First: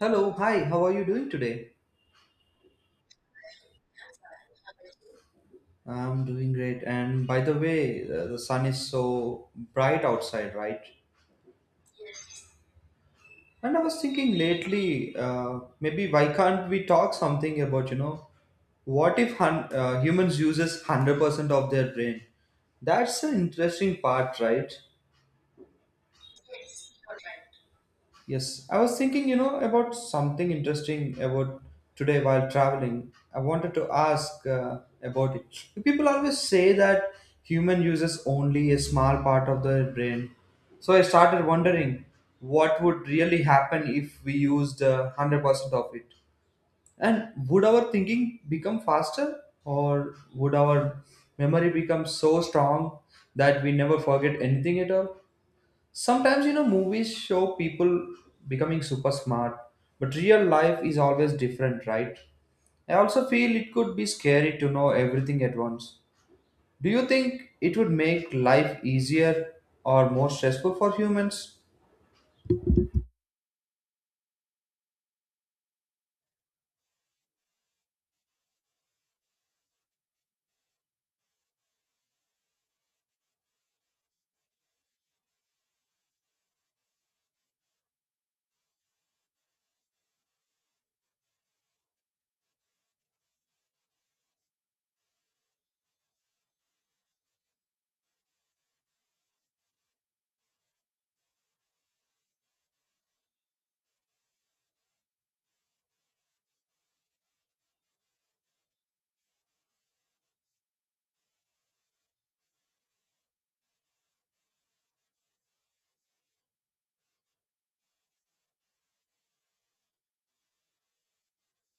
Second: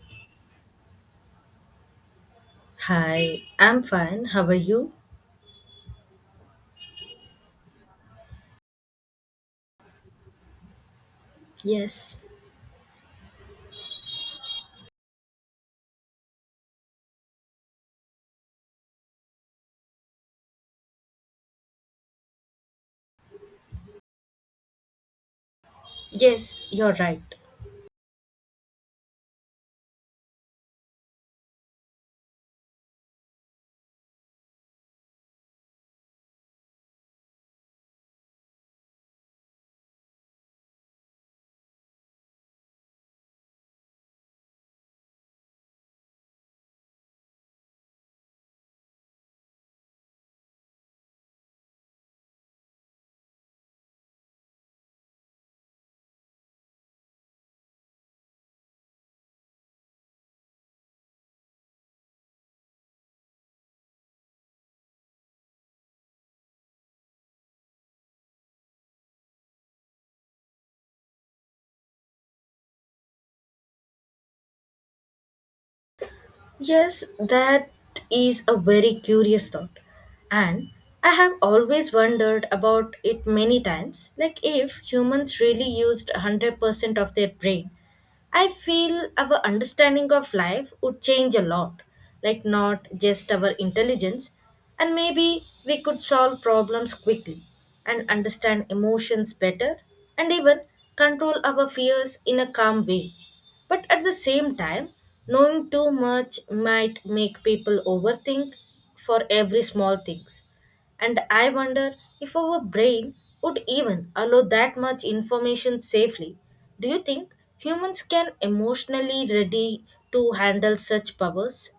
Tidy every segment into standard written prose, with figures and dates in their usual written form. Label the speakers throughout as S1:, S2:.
S1: Hello, hi, how are you doing today?
S2: Hi, I'm fine. How are you?
S1: I'm doing great. And by the way, the sun is so bright outside, right?
S2: Yes,
S1: And I was thinking lately, maybe why can't we talk something about, you know, what if humans uses 100% of their brain? That's an interesting part, right?
S2: yes, you're right.
S1: Yes, I was thinking, you know, about something interesting about today while traveling. I wanted to ask about it. People always say that human uses only a small part of their brain. So I started wondering what would really happen if we used 100% of it. And would our thinking become faster or would our memory become so strong that we never forget anything at all? Sometimes, you know, movies show people becoming super smart, but real life is always different, right? I also feel it could be scary to know everything at once. Do you think it would make life easier or more stressful for humans?
S2: Yes, that is a very curious thought. And I have always wondered about it many times, like if humans really used 100% of their brain. I feel our understanding of life would change a lot, like not just our intelligence, and maybe we could solve problems quickly and understand emotions better and even control our fears in a calm way. But at the same time, knowing too much might make people overthink for every small things. And I wonder if our brain would even allow that much information safely. Do you think humans can emotionally ready to handle such powers?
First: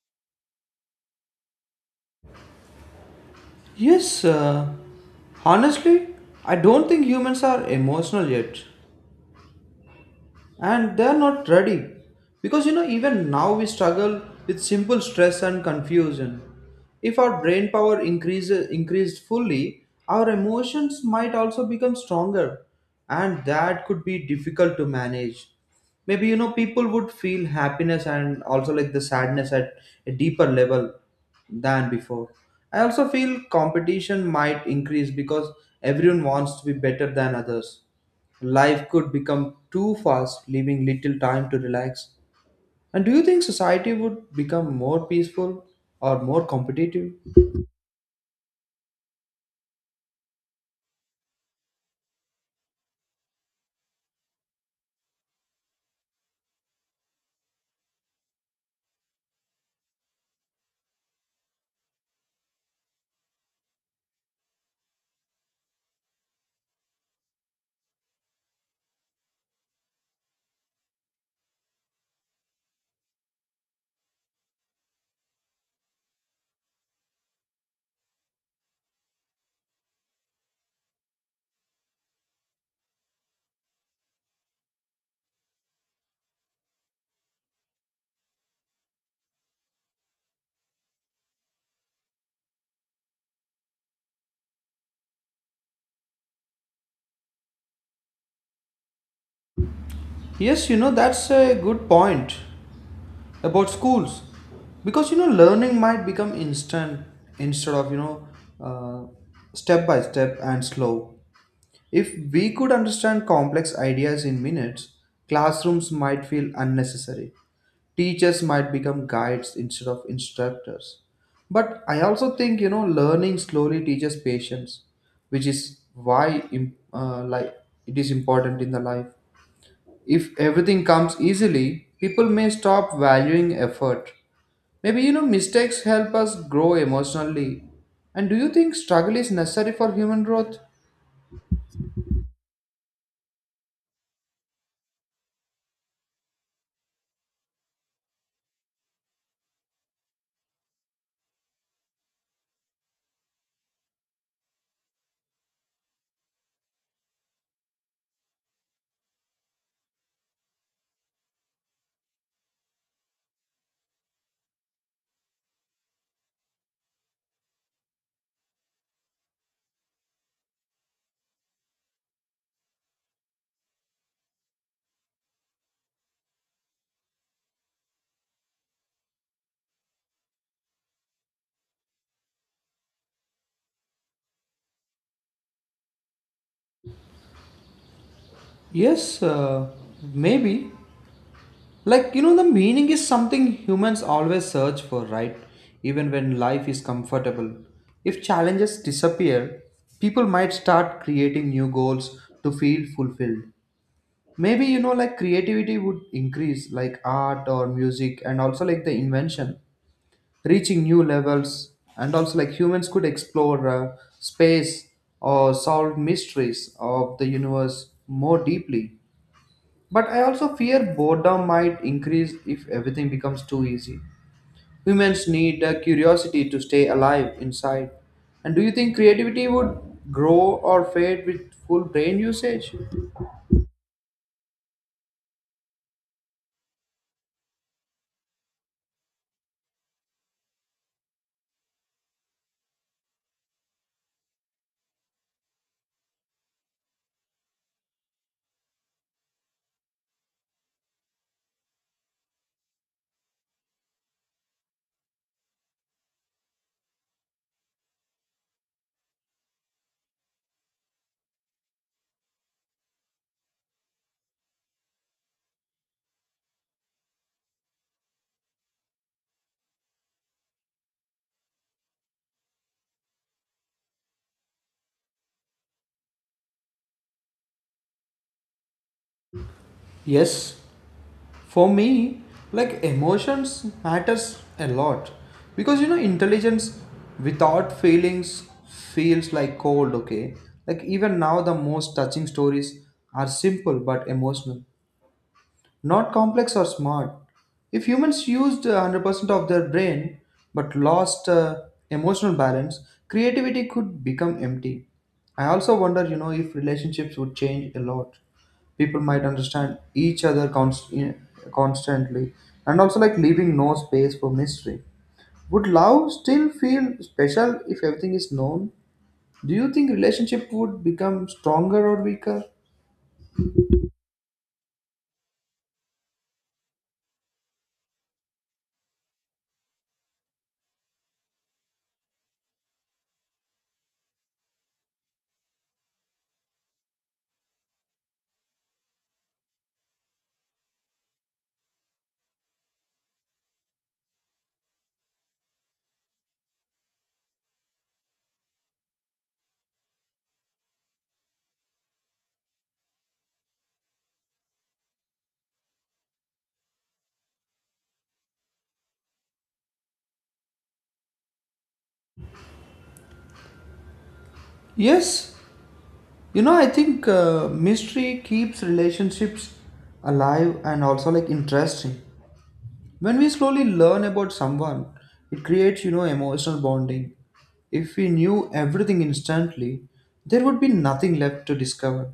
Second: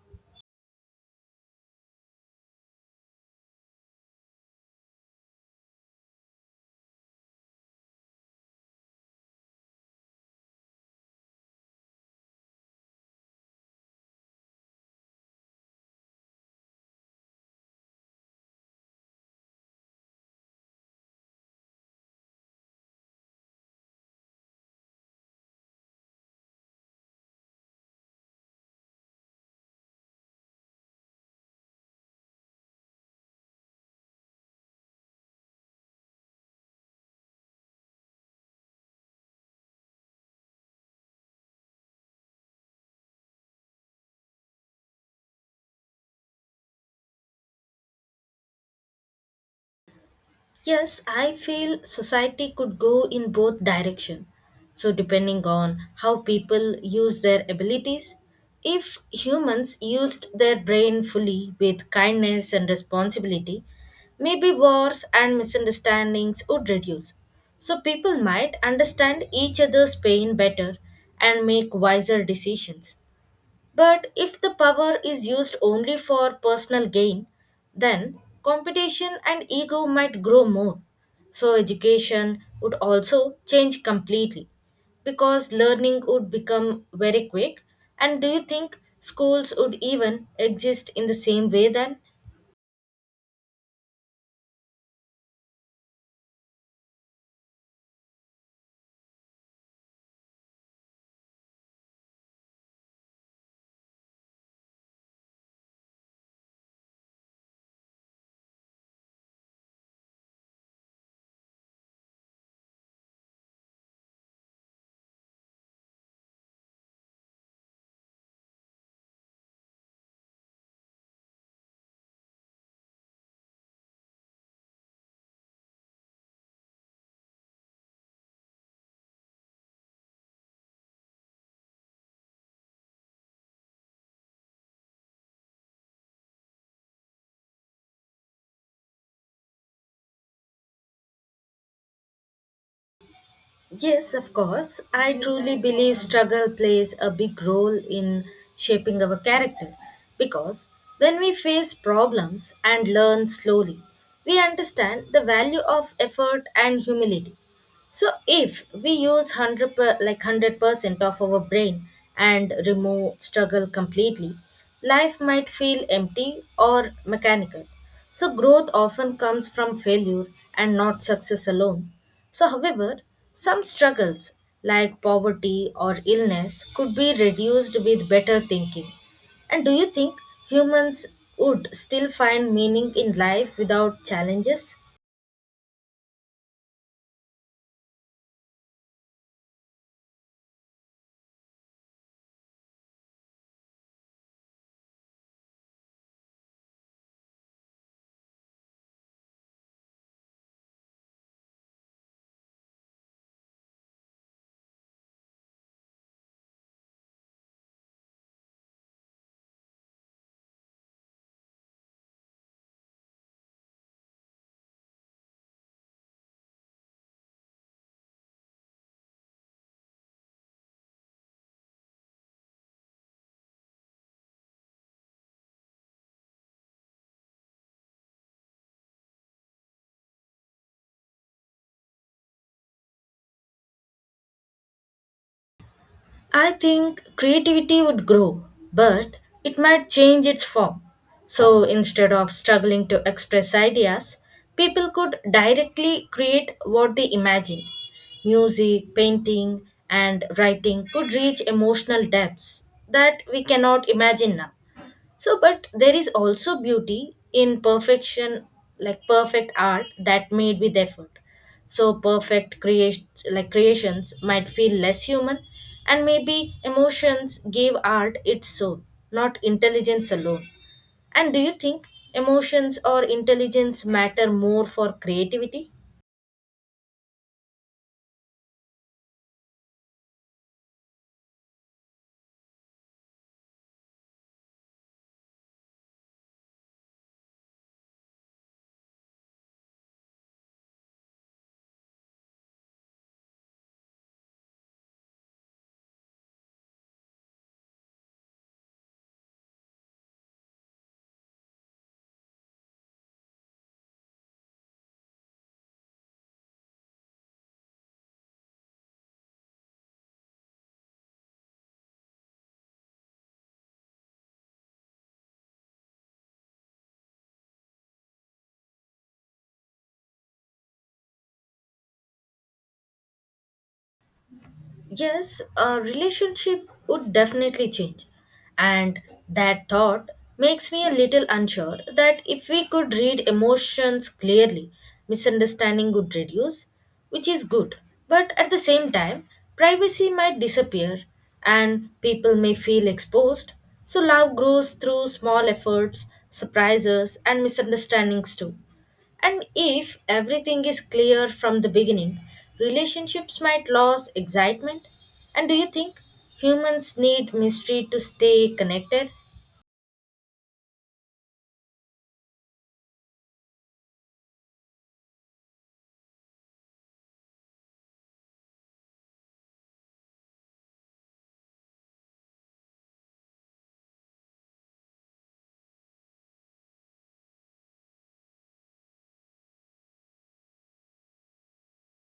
S1: Yes, honestly, I don't think humans are emotional yet, and they're not ready because, you know, even now we struggle with simple stress and confusion. If our brain power increases increased fully, our emotions might also become stronger, and that could be difficult to manage. Maybe, you know, people would feel happiness and also like the sadness at a deeper level than before. I also feel competition might increase because everyone wants to be better than others. Life could become too fast, leaving little time to relax. And do you think society would become more peaceful or more competitive?
S2: Yes, I feel society could go in both direction. So depending on how people use their abilities, if humans used their brain fully with kindness and responsibility, maybe wars and misunderstandings would reduce. So people might understand each other's pain better and make wiser decisions. But if the power is used only for personal gain, then competition and ego might grow more. So, education would also change completely because learning would become very quick. And do you think schools would even exist in the same way then?
S1: Yes, you know, that's a good point about schools. Because, you know, learning might become instant instead of, you know, uh, step by step and slow. If we could understand complex ideas in minutes, classrooms might feel unnecessary. Teachers might become guides instead of instructors. But I also think, you know, learning slowly teaches patience, which is why like it is important in the life. If everything comes easily, people may stop valuing effort. Maybe, you know, mistakes help us grow emotionally. And do you think struggle is necessary for human growth?
S2: Yes, of course. I truly believe struggle plays a big role in shaping our character because when we face problems and learn slowly, we understand the value of effort and humility. So if we use 100 per, like 100% of our brain and remove struggle completely, life might feel empty or mechanical. So growth often comes from failure and not success alone. So however, some struggles like poverty or illness could be reduced with better thinking. And do you think humans would still find meaning in life without challenges?
S1: Yes, maybe. Like, you know, the meaning is something humans always search for, right? Even when life is comfortable. If challenges disappear, people might start creating new goals to feel fulfilled. Maybe, you know, like creativity would increase, like art or music, and also like the invention, reaching new levels. And also, like humans could explore space or solve mysteries of the universe more deeply. But I also fear boredom might increase if everything becomes too easy. Humans need a curiosity to stay alive inside. And do you think creativity would grow or fade with full brain usage?
S2: I think creativity would grow, but it might change its form. So instead of struggling to express ideas, people could directly create what they imagine. Music, painting, and writing could reach emotional depths that we cannot imagine now. So, but there is also beauty in perfection, like perfect art that made with effort. So, perfect creations, might feel less human, and maybe emotions gave art its soul, not intelligence alone. And do you think emotions or intelligence matter more for creativity?
S1: Yes, for me, like emotions matters a lot because, you know, intelligence without feelings feels like cold. Okay, like even now the most touching stories are simple but emotional. Not complex or smart. If humans used 100% of their brain but lost emotional balance, creativity could become empty. I also wonder, you know, if relationships would change a lot. People might understand each other constantly and also like leaving no space for mystery. Would love still feel special if everything is known? Do you think relationship would become stronger or weaker?
S2: Yes, a relationship would definitely change. And that thought makes me a little unsure that if we could read emotions clearly, misunderstanding would reduce, which is good. But at the same time, privacy might disappear and people may feel exposed. So love grows through small efforts, surprises, and misunderstandings too. And if everything is clear from the beginning, relationships might lose excitement. And do you think humans need mystery to stay connected?
S1: Yes, you know, I think mystery keeps relationships alive and also like interesting. When we slowly learn about someone, it creates, you know, emotional bonding. If we knew everything instantly, there would be nothing left to discover.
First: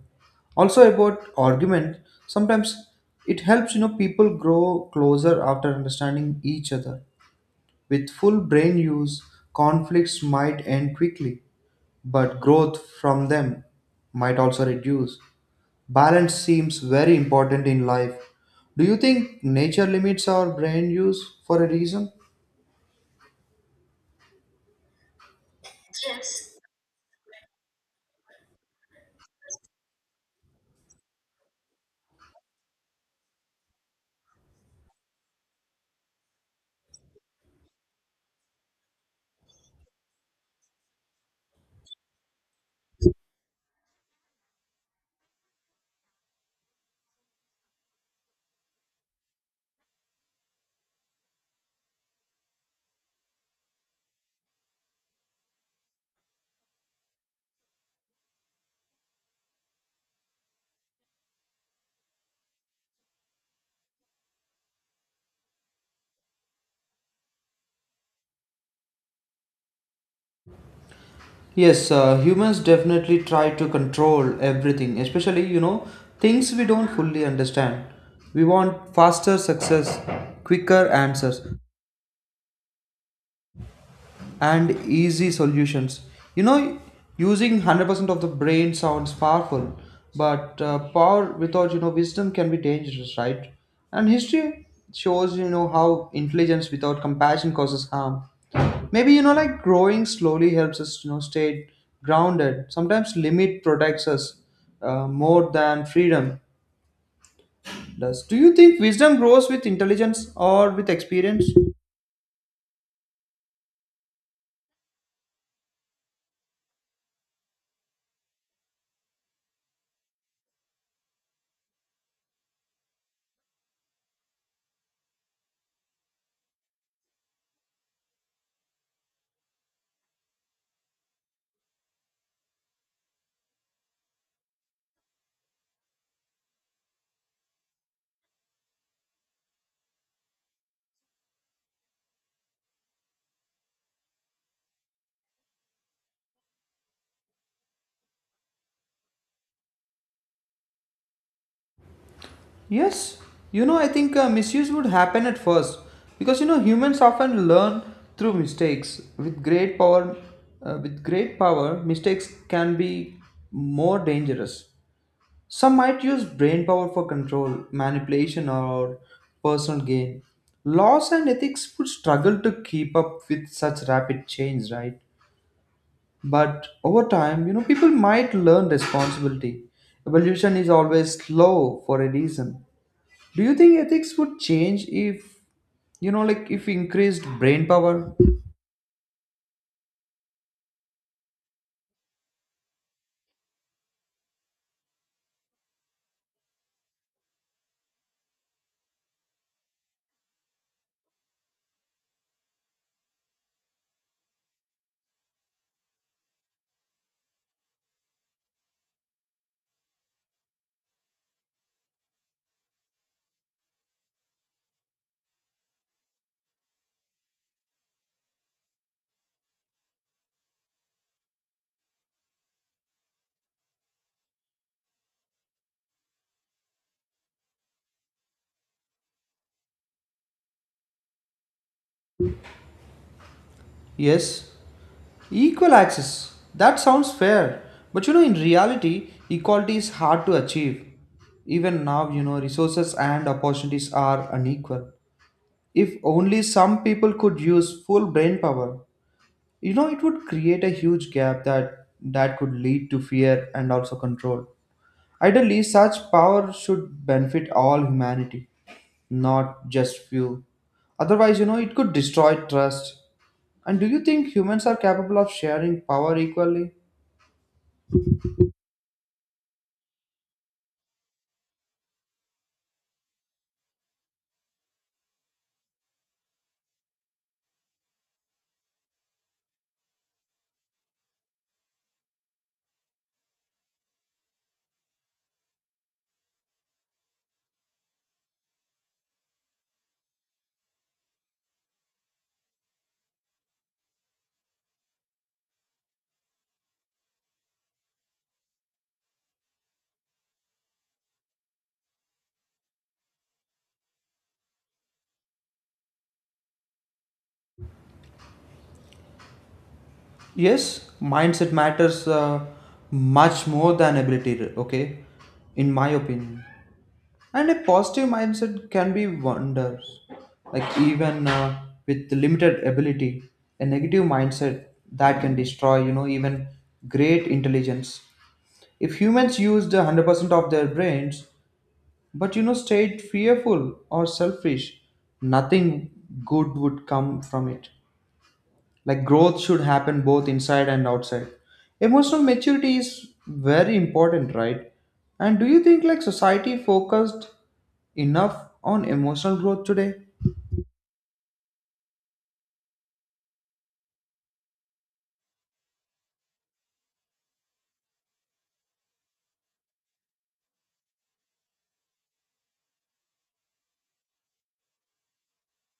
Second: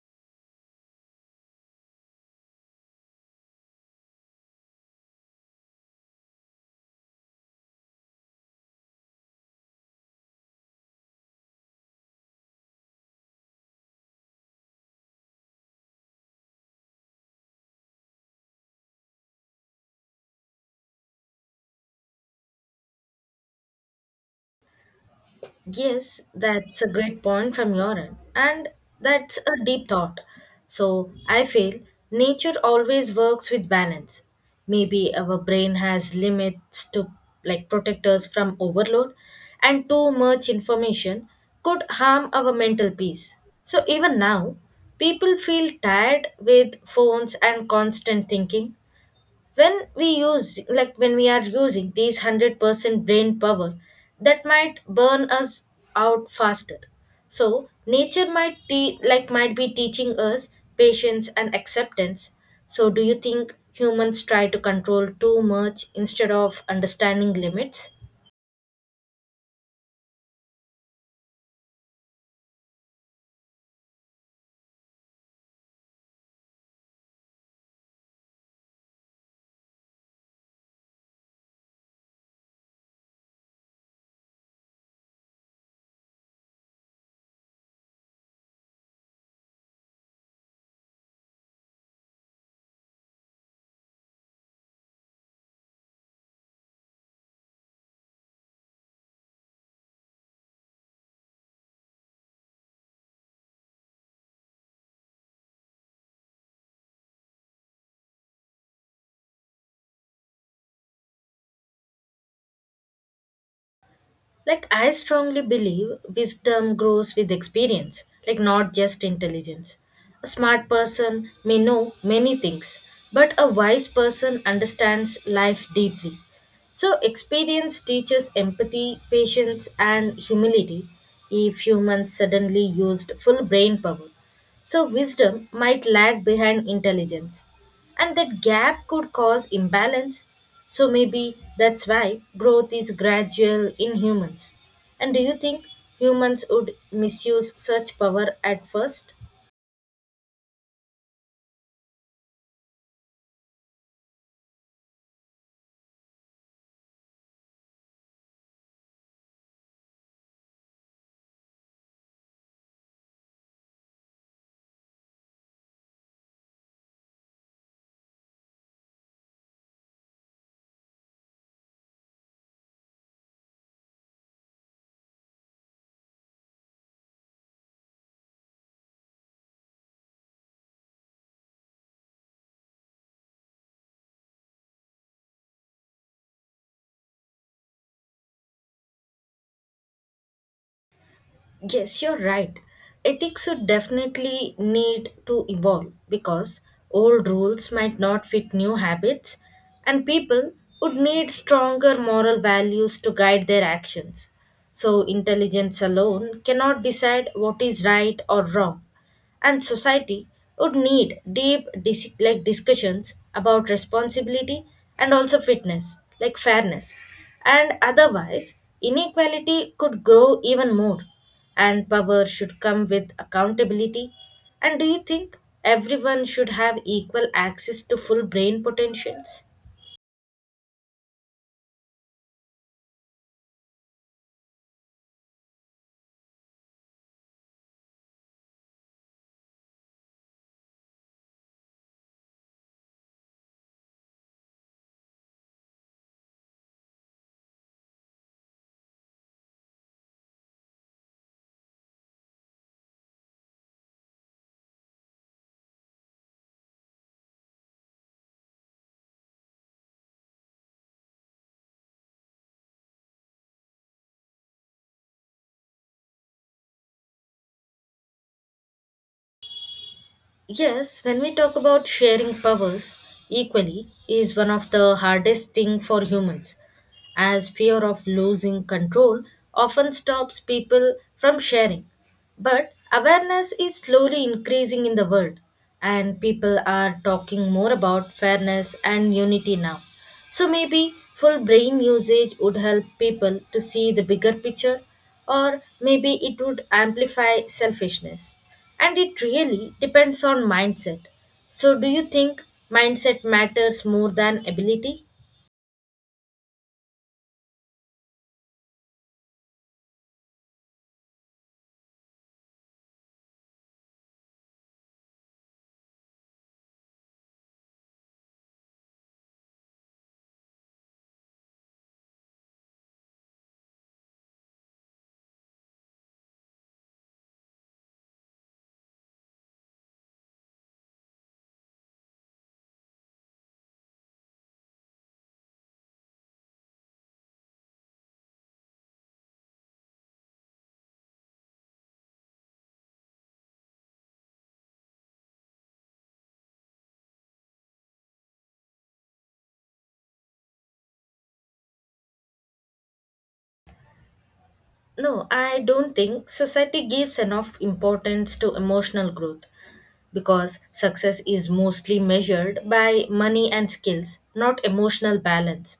S1: Also about argument, sometimes it helps, you know, people grow closer after understanding each other. With full brain use, conflicts might end quickly, but growth from them might also reduce. Balance seems very important in life. Do you think nature limits our brain use for a reason?
S2: Yes, that's a great point from your end, and that's a deep thought. So, I feel nature always works with balance. Maybe our brain has limits to like protect us from overload, and too much information could harm our mental peace. So, even now, people feel tired with phones and constant thinking when we use like when we are using these 100% brain power that might burn us out faster. So nature might might be teaching us patience and acceptance. So do you think humans try to control too much instead of understanding limits?
S1: Yes, humans definitely try to control everything, especially, you know, things we don't fully understand. We want faster success, quicker answers, and easy solutions. You know, using 100% of the brain sounds powerful, but power without, you know, wisdom can be dangerous, right? And history shows, you know, how intelligence without compassion causes harm. Maybe, you know, like growing slowly helps us, you know, stay grounded. Sometimes limit protects us more than freedom does. Do you think wisdom grows with intelligence or with experience?
S2: Like, I strongly believe wisdom grows with experience, like, not just intelligence. A smart person may know many things, but a wise person understands life deeply. So, experience teaches empathy, patience, and humility if humans suddenly used full brain power. So, wisdom might lag behind intelligence, and that gap could cause imbalance. So, maybe that's why growth is gradual in humans. And do you think humans would misuse such power at first?
S1: Yes, you know, I think misuse would happen at first because, you know, humans often learn through mistakes. With great power, mistakes can be more dangerous. Some might use brain power for control, manipulation, or personal gain. Laws and ethics would struggle to keep up with such rapid change, right? But over time, you know, people might learn responsibility. Evolution is always slow for a reason. Do you think ethics would change if, you know, like if increased brain power?
S2: Yes, you're right. Ethics would definitely need to evolve because old rules might not fit new habits, and people would need stronger moral values to guide their actions. So, intelligence alone cannot decide what is right or wrong and society would need deep discussions about responsibility and also fitness like fairness, and otherwise inequality could grow even more, and power should come with accountability. And do you think everyone should have equal access to full brain potentials?
S1: Yes, equal access. That sounds fair. But you know, in reality, equality is hard to achieve. Even now, you know, resources and opportunities are unequal. If only some people could use full brain power, you know, it would create a huge gap that could lead to fear and also control. Ideally, such power should benefit all humanity, not just few. Otherwise, you know, it could destroy trust. And do you think humans are capable of sharing power equally?
S2: Yes, when we talk about sharing powers, equally is one of the hardest thing for humans, as fear of losing control often stops people from sharing. But awareness is slowly increasing in the world, and people are talking more about fairness and unity now. So maybe full brain usage would help people to see the bigger picture, or maybe it would amplify selfishness. And it really depends on mindset. So, do you think mindset matters more than ability?
S1: Yes, mindset matters much more than ability, okay? In my opinion. And a positive mindset can be wonders. Like, even with limited ability, a negative mindset that can destroy, you know, even great intelligence. If humans used 100% of their brains, but you know, stayed fearful or selfish, nothing good would come from it. Like growth should happen both inside and outside. Emotional maturity is very important, right? And do you think like society focused enough on emotional growth today?
S2: No, I don't think society gives enough importance to emotional growth, because success is mostly measured by money and skills, not emotional balance.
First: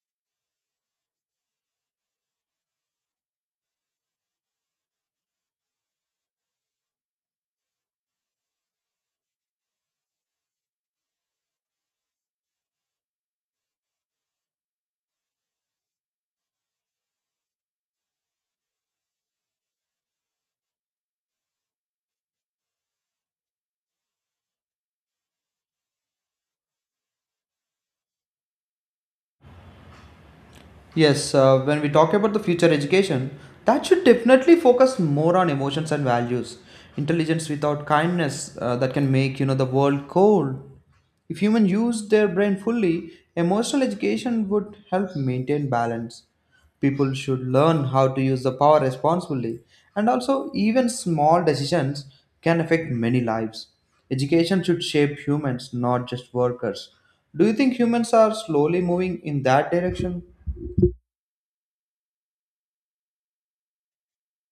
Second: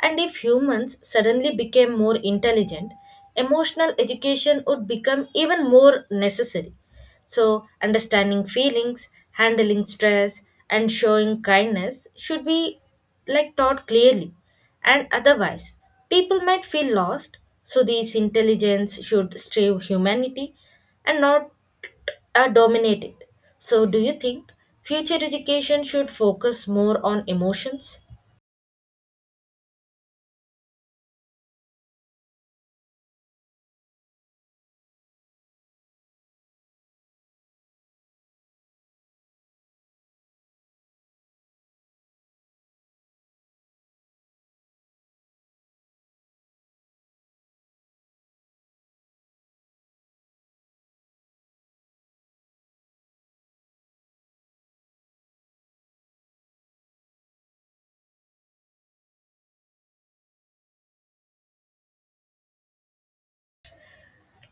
S2: And if humans suddenly became more intelligent, emotional education would become even more necessary. So, understanding feelings, handling stress, and showing kindness should be like taught clearly. And otherwise, people might feel lost. So, this intelligence should strive humanity and not are dominated. So, do you think future education should focus more on emotions?
S1: Yes, when we talk about the future education, that should definitely focus more on emotions and values. Intelligence without kindness that can make you know the world cold. If humans use their brain fully, emotional education would help maintain balance. People should learn how to use the power responsibly, and also even small decisions can affect many lives. Education should shape humans, not just workers. Do you think humans are slowly moving in that direction?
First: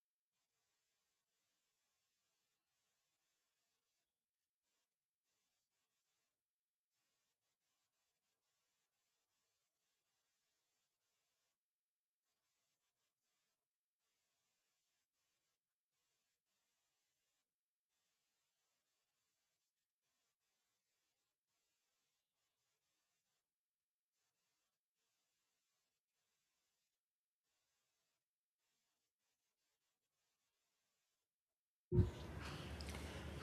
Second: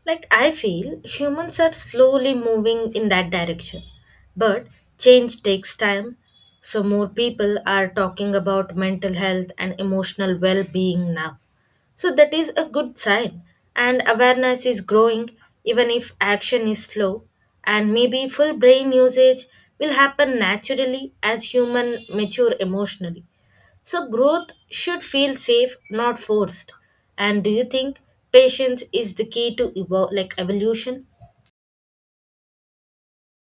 S2: Like, I feel humans are slowly moving in that direction, but change takes time. So, more people are talking about mental health and emotional well being now. So, that is a good sign, and awareness is growing even if action is slow. And maybe full brain usage will happen naturally as human mature emotionally. So growth should feel safe, not forced. And do you think patience is the key to evolution?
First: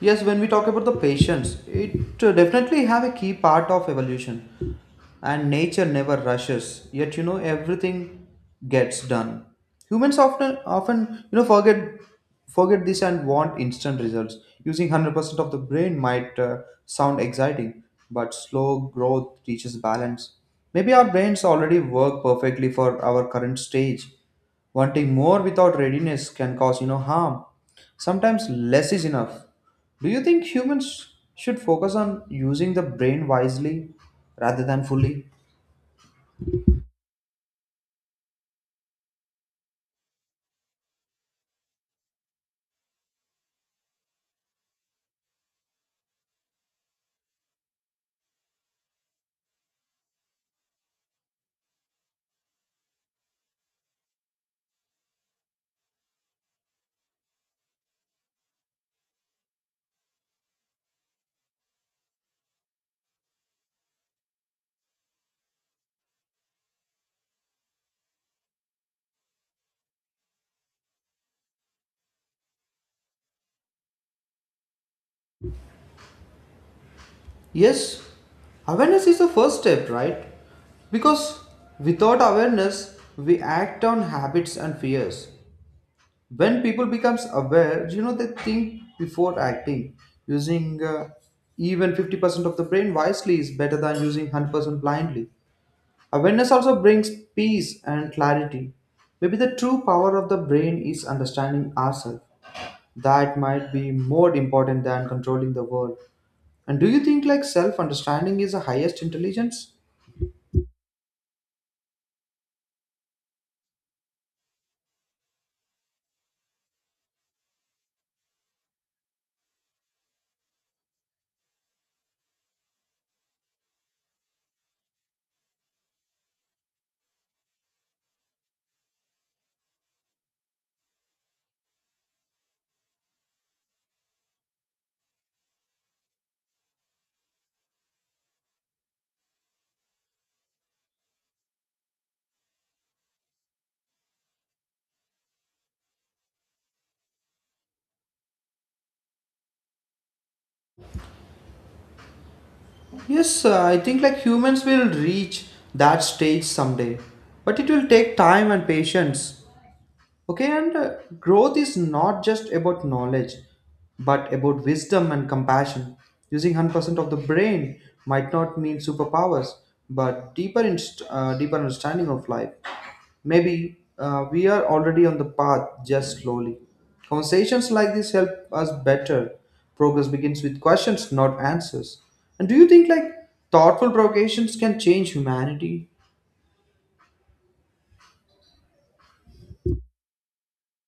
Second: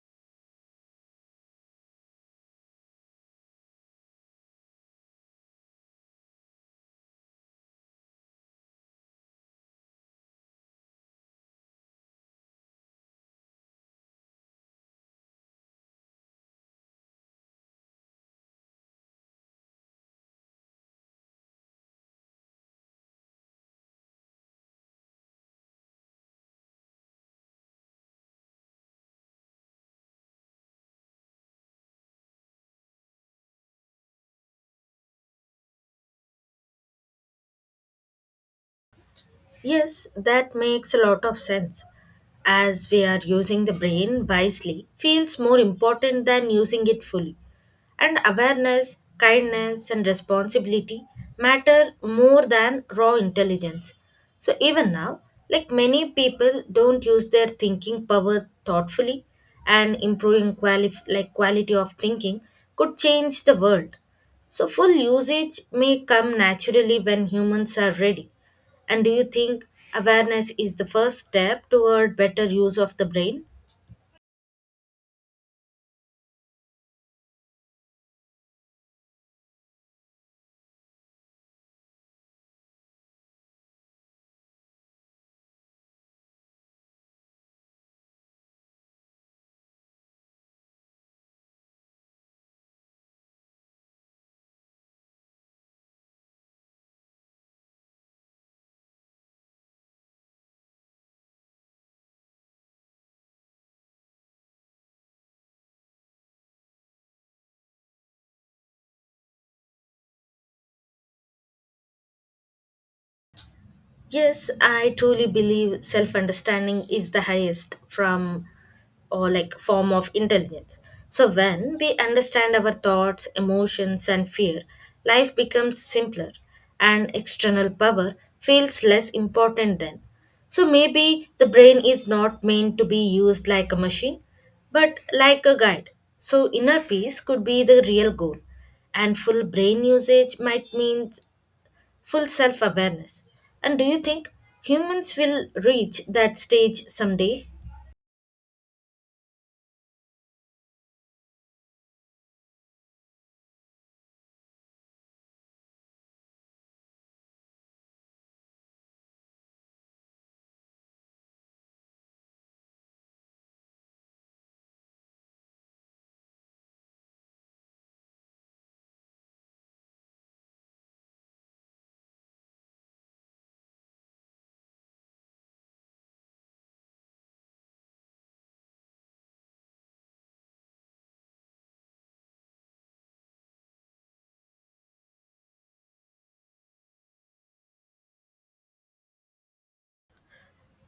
S1: Yes, when we talk about the patience, it definitely have a key part of evolution. And nature never rushes, yet you know everything gets done. Humans often you know forget this and want instant results. Using 100% of the brain might sound exciting, but slow growth teaches balance. Maybe our brains already work perfectly for our current stage. Wanting more without readiness can cause, you know, harm. Sometimes less is enough. Do you think humans should focus on using the brain wisely rather than fully?
S2: Yes, that makes a lot of sense. As we are using the brain wisely, feels more important than using it fully. And awareness, kindness, and responsibility matter more than raw intelligence. So, even now, like many people don't use their thinking power thoughtfully, and improving quality of thinking could change the world. So, full usage may come naturally when humans are ready. And do you think awareness is the first step toward better use of the brain?
S1: Yes, awareness is the first step, right? Because without awareness, we act on habits and fears. When people becomes aware, you know, they think before acting. Using even 50% of the brain wisely is better than using 100% blindly. Awareness also brings peace and clarity. Maybe the true power of the brain is understanding ourselves. That might be more important than controlling the world. And do you think like self-understanding is the highest intelligence?
S2: Yes, I truly believe self understanding is the highest from or like form of intelligence. So when we understand our thoughts, emotions and fear, life becomes simpler and external power feels less important then. So maybe the brain is not meant to be used like a machine, but like a guide. So inner peace could be the real goal, and full brain usage might mean full self awareness. And do you think humans will reach that stage someday?
S1: Yes, I think like humans will reach that stage someday. But it will take time and patience. Okay, and growth is not just about knowledge, but about wisdom and compassion. Using 100% of the brain might not mean superpowers, but deeper understanding of life. Maybe we are already on the path, just slowly. Conversations like this help us better. Progress begins with questions, not answers. And do you think like thoughtful provocations can change humanity?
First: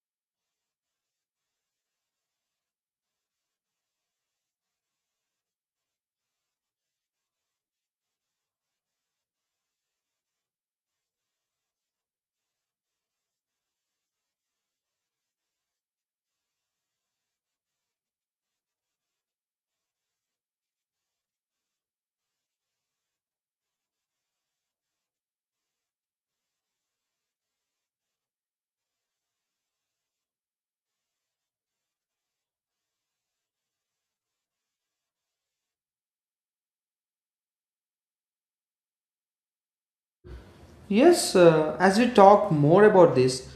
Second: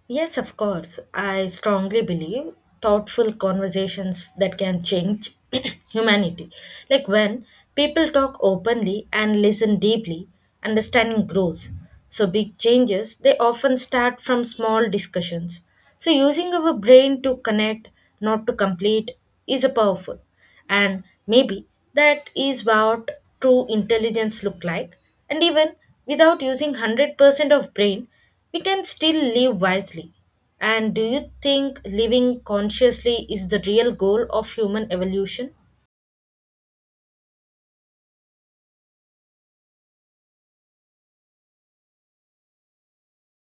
S2: Yes, of course. I strongly believe thoughtful conversations that can change humanity. Like when people talk openly and listen deeply, understanding grows. So, big changes they often start from small discussions. So, using our brain to connect, not to complete, is a powerful. And maybe that is what true intelligence look like, and even without using 100% of brain we can still live wisely. And do you think living consciously is the real goal of human evolution?
S1: Yes, as we talk more about this,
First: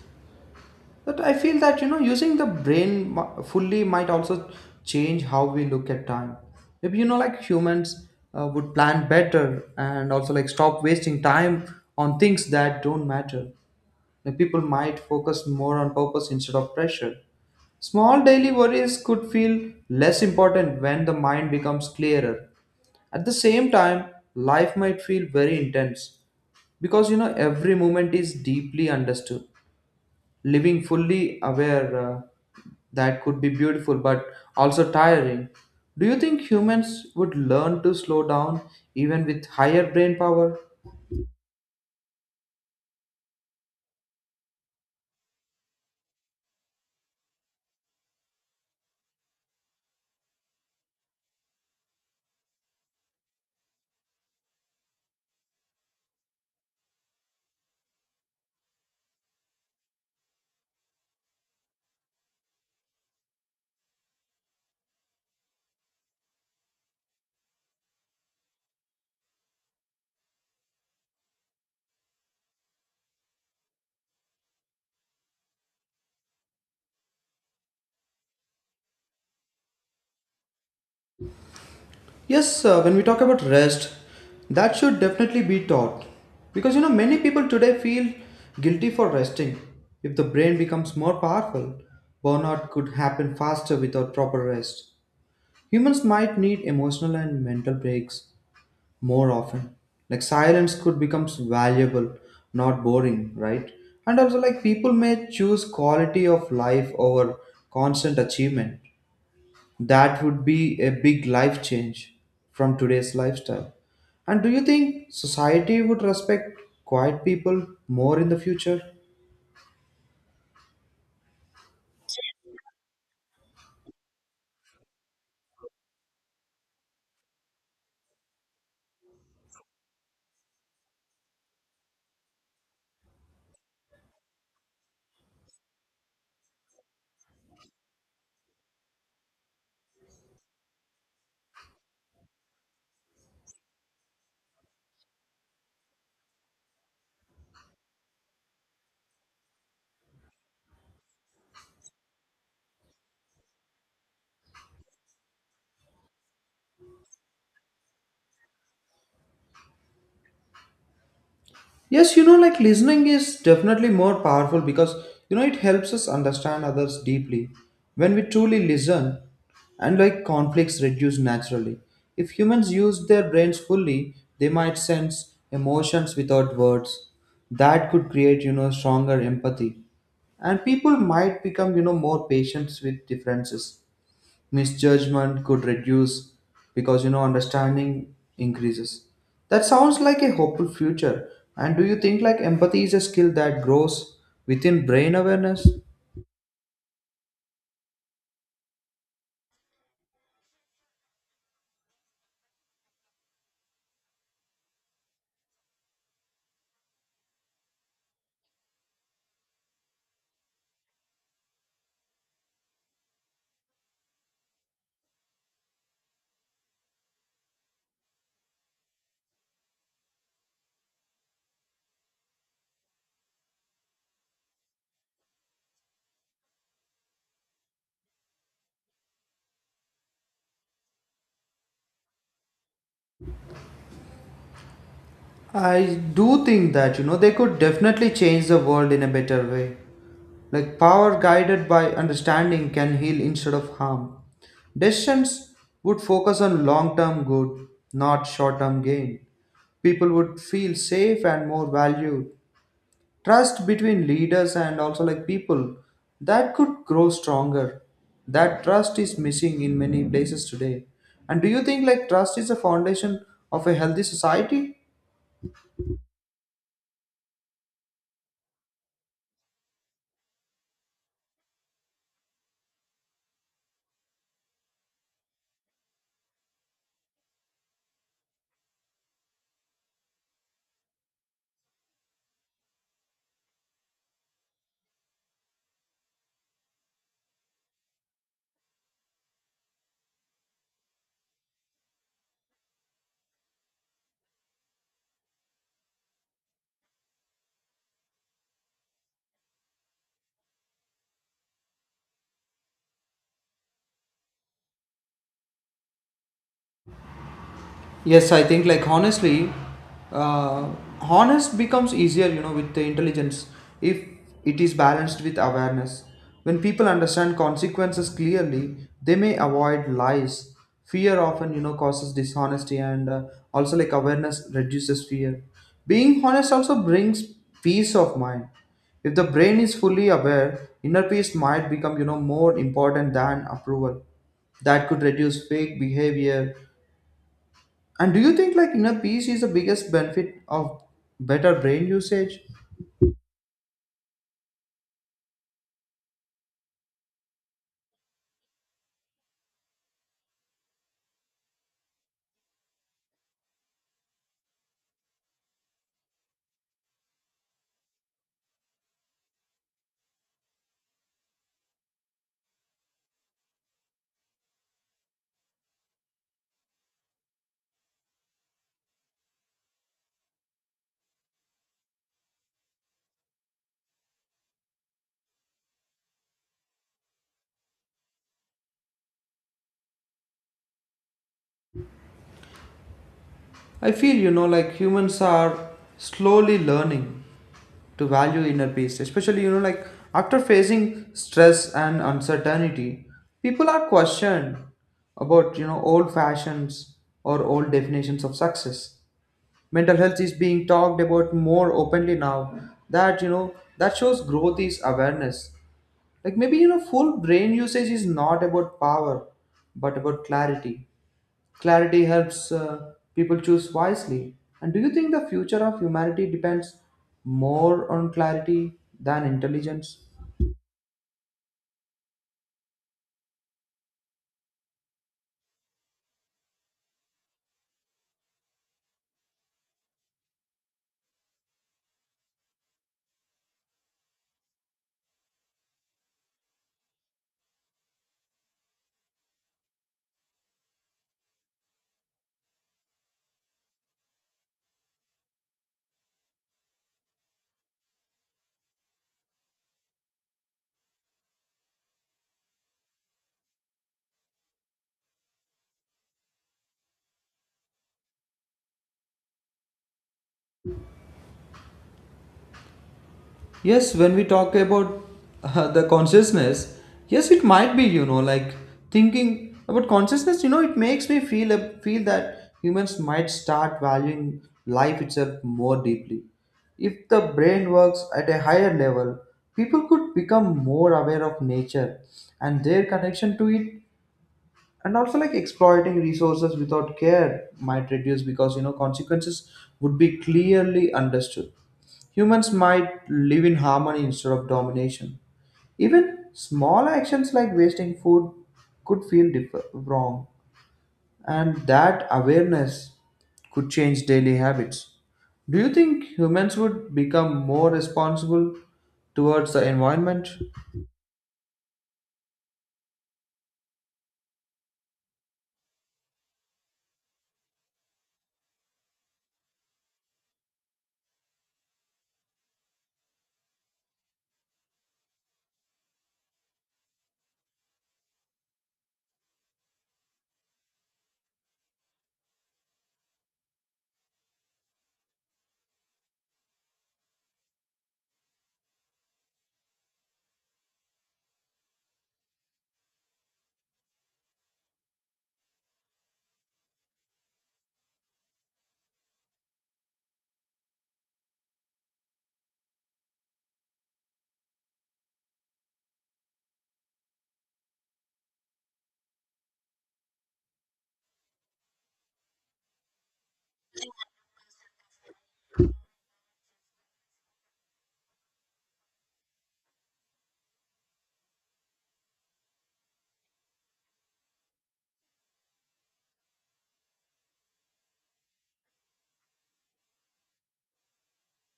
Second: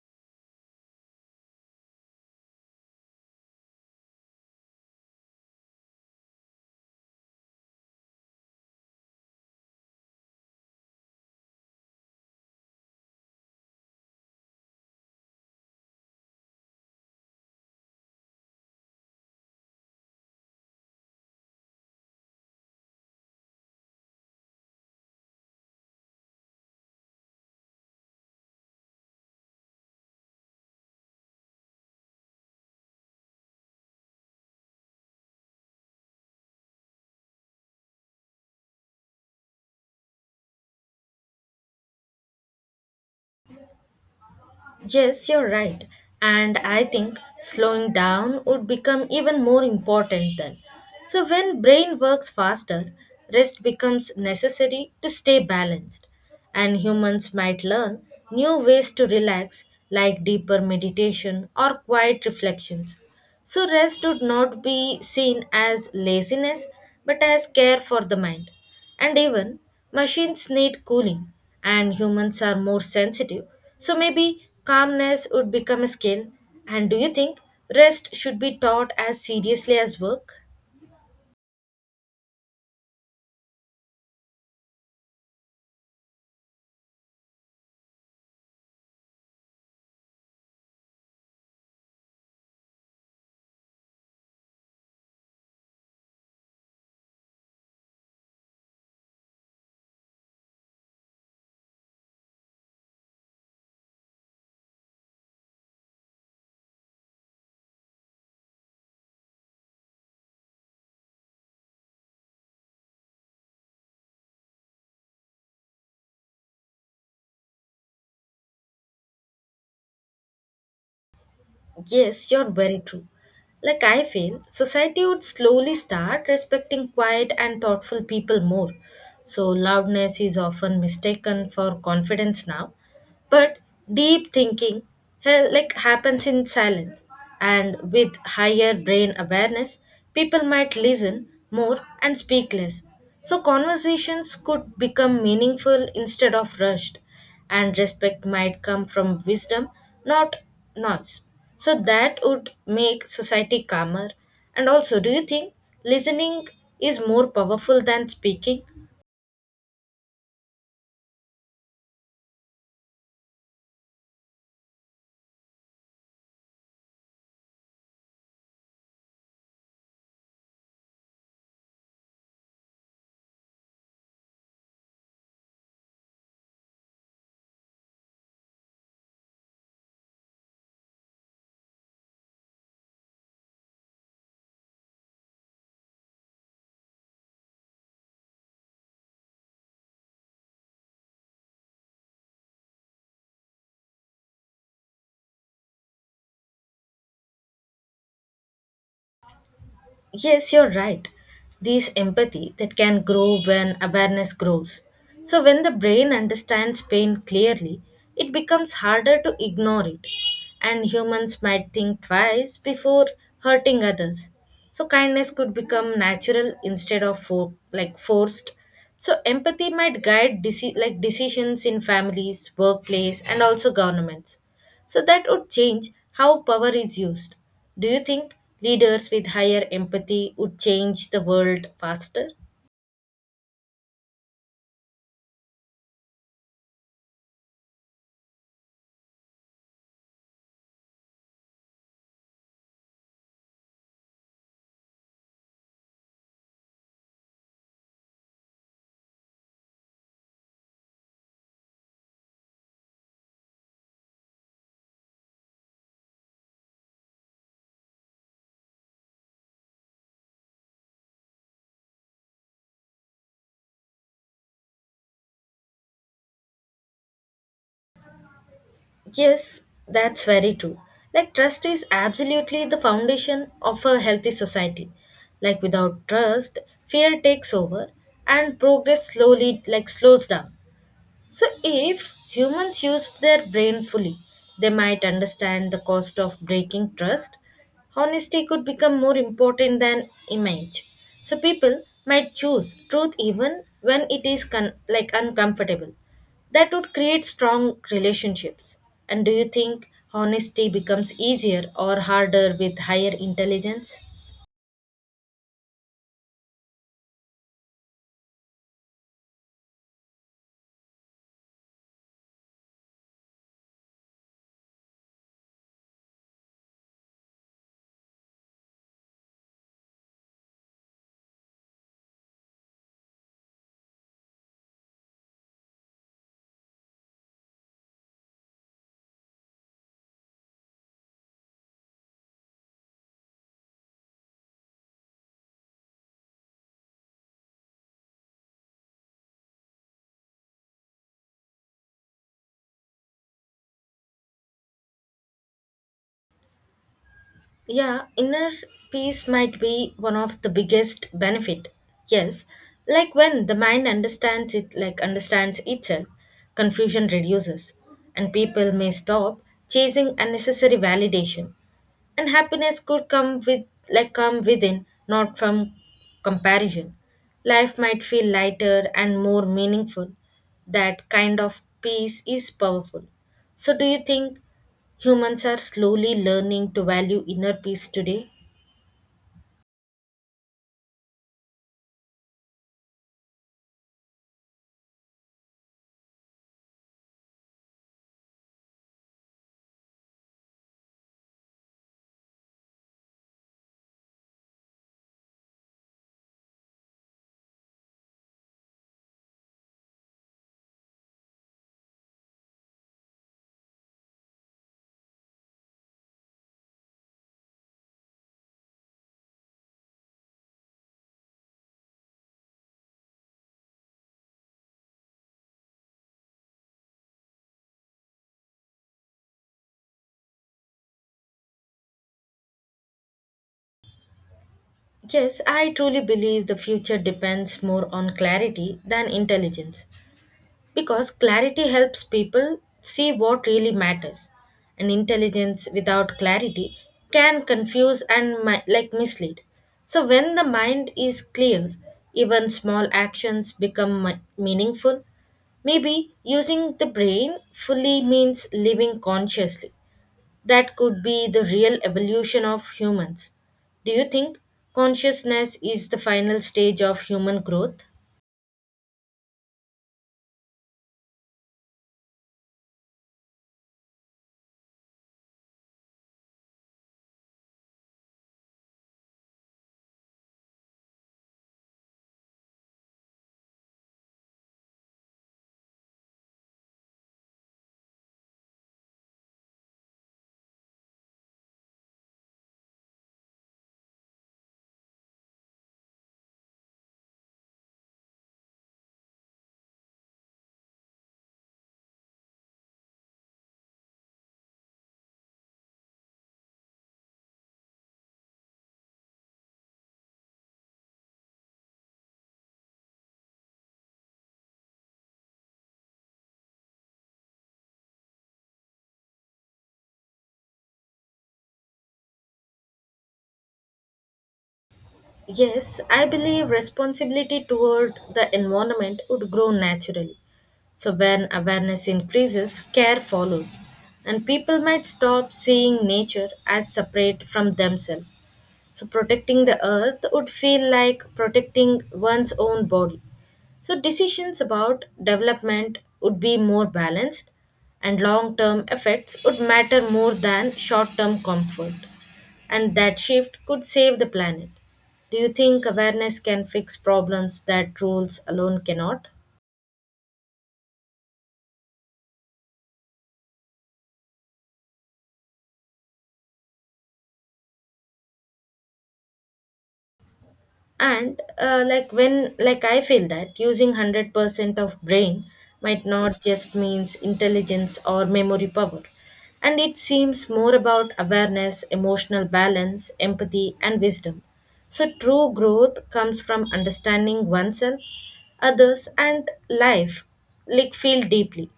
S1: but I feel that you know using the brain fully might also change how we look at time. Maybe you know like humans would plan better and also like stop wasting time on things that don't matter. Like people might focus more on purpose instead of pressure. Small daily worries could feel less important when the mind becomes clearer. At the same time, life might feel very intense because you know every moment is deeply understood, living fully aware that could be beautiful but also tiring. Do you think humans would learn to slow down even with higher brain power?
S2: Yes, you're right. And I think slowing down would become even more important then. So when brain works faster, rest becomes necessary to stay balanced. And humans might learn new ways to relax like deeper meditation or quiet reflections. So, rest would not be seen as laziness but as care for the mind. And even machines need cooling, and humans are more sensitive. So, maybe calmness would become a skill. And do you think rest should be taught as seriously as work?
S1: Yes, when we talk about rest, that should definitely be taught. Because you know, many people today feel guilty for resting. If the brain becomes more powerful, burnout could happen faster without proper rest. Humans might need emotional and mental breaks more often. Like silence could become valuable, not boring, right? And also like people may choose quality of life over constant achievement. That would be a big life change from today's lifestyle. And do you think society would respect quiet people more in the future?
S2: Yes, you're very true. Like I feel, society would slowly start respecting quiet and thoughtful people more. So, loudness is often mistaken for confidence now, but deep thinking hell, like happens in silence, and with higher brain awareness people might listen more and speak less. So conversations could become meaningful instead of rushed, and respect might come from wisdom, not noise. So that would make society calmer. And also do you think listening is more powerful than speaking?
S1: Yes, you know, like listening is definitely more powerful because you know it helps us understand others deeply. When we truly listen, and like conflicts reduce naturally. If humans use their brains fully, they might sense emotions without words. That could create, you know, stronger empathy. And people might become, you know, more patient with differences. Misjudgment could reduce because you know understanding increases. That sounds like a hopeful future. And do you think like empathy is a skill that grows within brain awareness?
S2: Yes, you're right. This empathy that can grow when awareness grows. So, when the brain understands pain clearly, it becomes harder to ignore it. And humans might think twice before hurting others. So, kindness could become natural instead of forced. So, empathy might guide decisions in families, workplace, and also governments. So that would change how power is used. Do you think leaders with higher empathy would change the world faster?
S1: I do think that you know they could definitely change the world in a better way. Like power guided by understanding can heal instead of harm. Decisions would focus on long term good, not short term gain. People would feel safe and more valued. Trust between leaders and also like people, that could grow stronger. That trust is missing in many places today. And do you think like trust is the foundation of a healthy society?
S2: Yes, that's very true. Like, trust is absolutely the foundation of a healthy society. Like, without trust, fear takes over and progress slows down. So, if humans used their brain fully, they might understand the cost of breaking trust. Honesty could become more important than image. So, people might choose truth even when it is uncomfortable. That would create strong relationships. And do you think honesty becomes easier or harder with higher intelligence?
S1: Yes, I think like honestly, uh, honest becomes easier, you know, with the intelligence if it is balanced with awareness. When people understand consequences clearly, they may avoid lies. Fear often, you know, causes dishonesty, and also like awareness reduces fear. Being honest also brings peace of mind. If the brain is fully aware, inner peace might become, you know, more important than approval. That could reduce fake behavior. And do you think like inner peace is the biggest benefit of better brain usage?
S2: Yeah, inner peace might be one of the biggest benefit. Yes, like when the mind understands it, like understands itself, confusion reduces, and people may stop chasing unnecessary validation, and happiness could come within, not from comparison. Life might feel lighter and more meaningful. That kind of peace is powerful. So do you think humans are slowly learning to value inner peace today?
S1: I feel you know like humans are slowly learning to value inner peace, especially you know like after facing stress and uncertainty. People are questioned about you know old fashions or old definitions of success. Mental health is being talked about more openly now. That you know that shows growth is awareness. Like maybe you know, full brain usage is not about power, but about clarity. Clarity helps people choose wisely. And do you think the future of humanity depends more on clarity than intelligence?
S2: Yes, I truly believe the future depends more on clarity than intelligence. Because clarity helps people see what really matters. And intelligence without clarity can confuse and mislead. So when the mind is clear, even small actions become meaningful. Maybe using the brain fully means living consciously. That could be the real evolution of humans. Do you think consciousness is the final stage of human growth?
S1: Yes, when we talk about the consciousness, yes, it might be, you know, like thinking about consciousness, you know, it makes me feel that humans might start valuing life itself more deeply. If the brain works at a higher level, people could become more aware of nature and their connection to it, and also like exploiting resources without care might reduce because you know consequences would be clearly understood. Humans might live in harmony instead of domination. Even small actions like wasting food could feel wrong, and that awareness could change daily habits. Do you think humans would become more responsible towards the environment?
S2: Yes, I believe responsibility toward the environment would grow naturally. So, when awareness increases, care follows, and people might stop seeing nature as separate from themselves. So, protecting the earth would feel like protecting one's own body. So, decisions about development would be more balanced, and long term effects would matter more than short term comfort. And that shift could save the planet. Do you think awareness can fix problems that rules alone cannot? And like when like I feel that using 100% of brain might not just means intelligence or memory power, and it seems more about awareness, emotional balance, empathy and wisdom. So true growth comes from understanding oneself, others and life, like feel deeply.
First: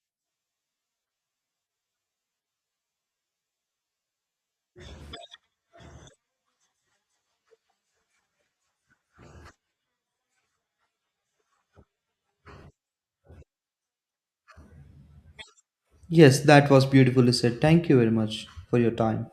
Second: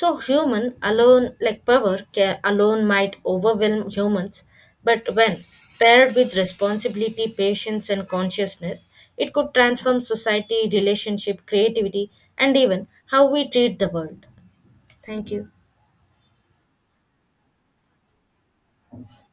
S2: So human alone like power can alone might overwhelm humans, but when paired with responsibility, patience and consciousness, it could transform society, relationship, creativity and even how we treat the world. Thank you.
S1: Yes, that was beautifully said. Thank you very much for your time.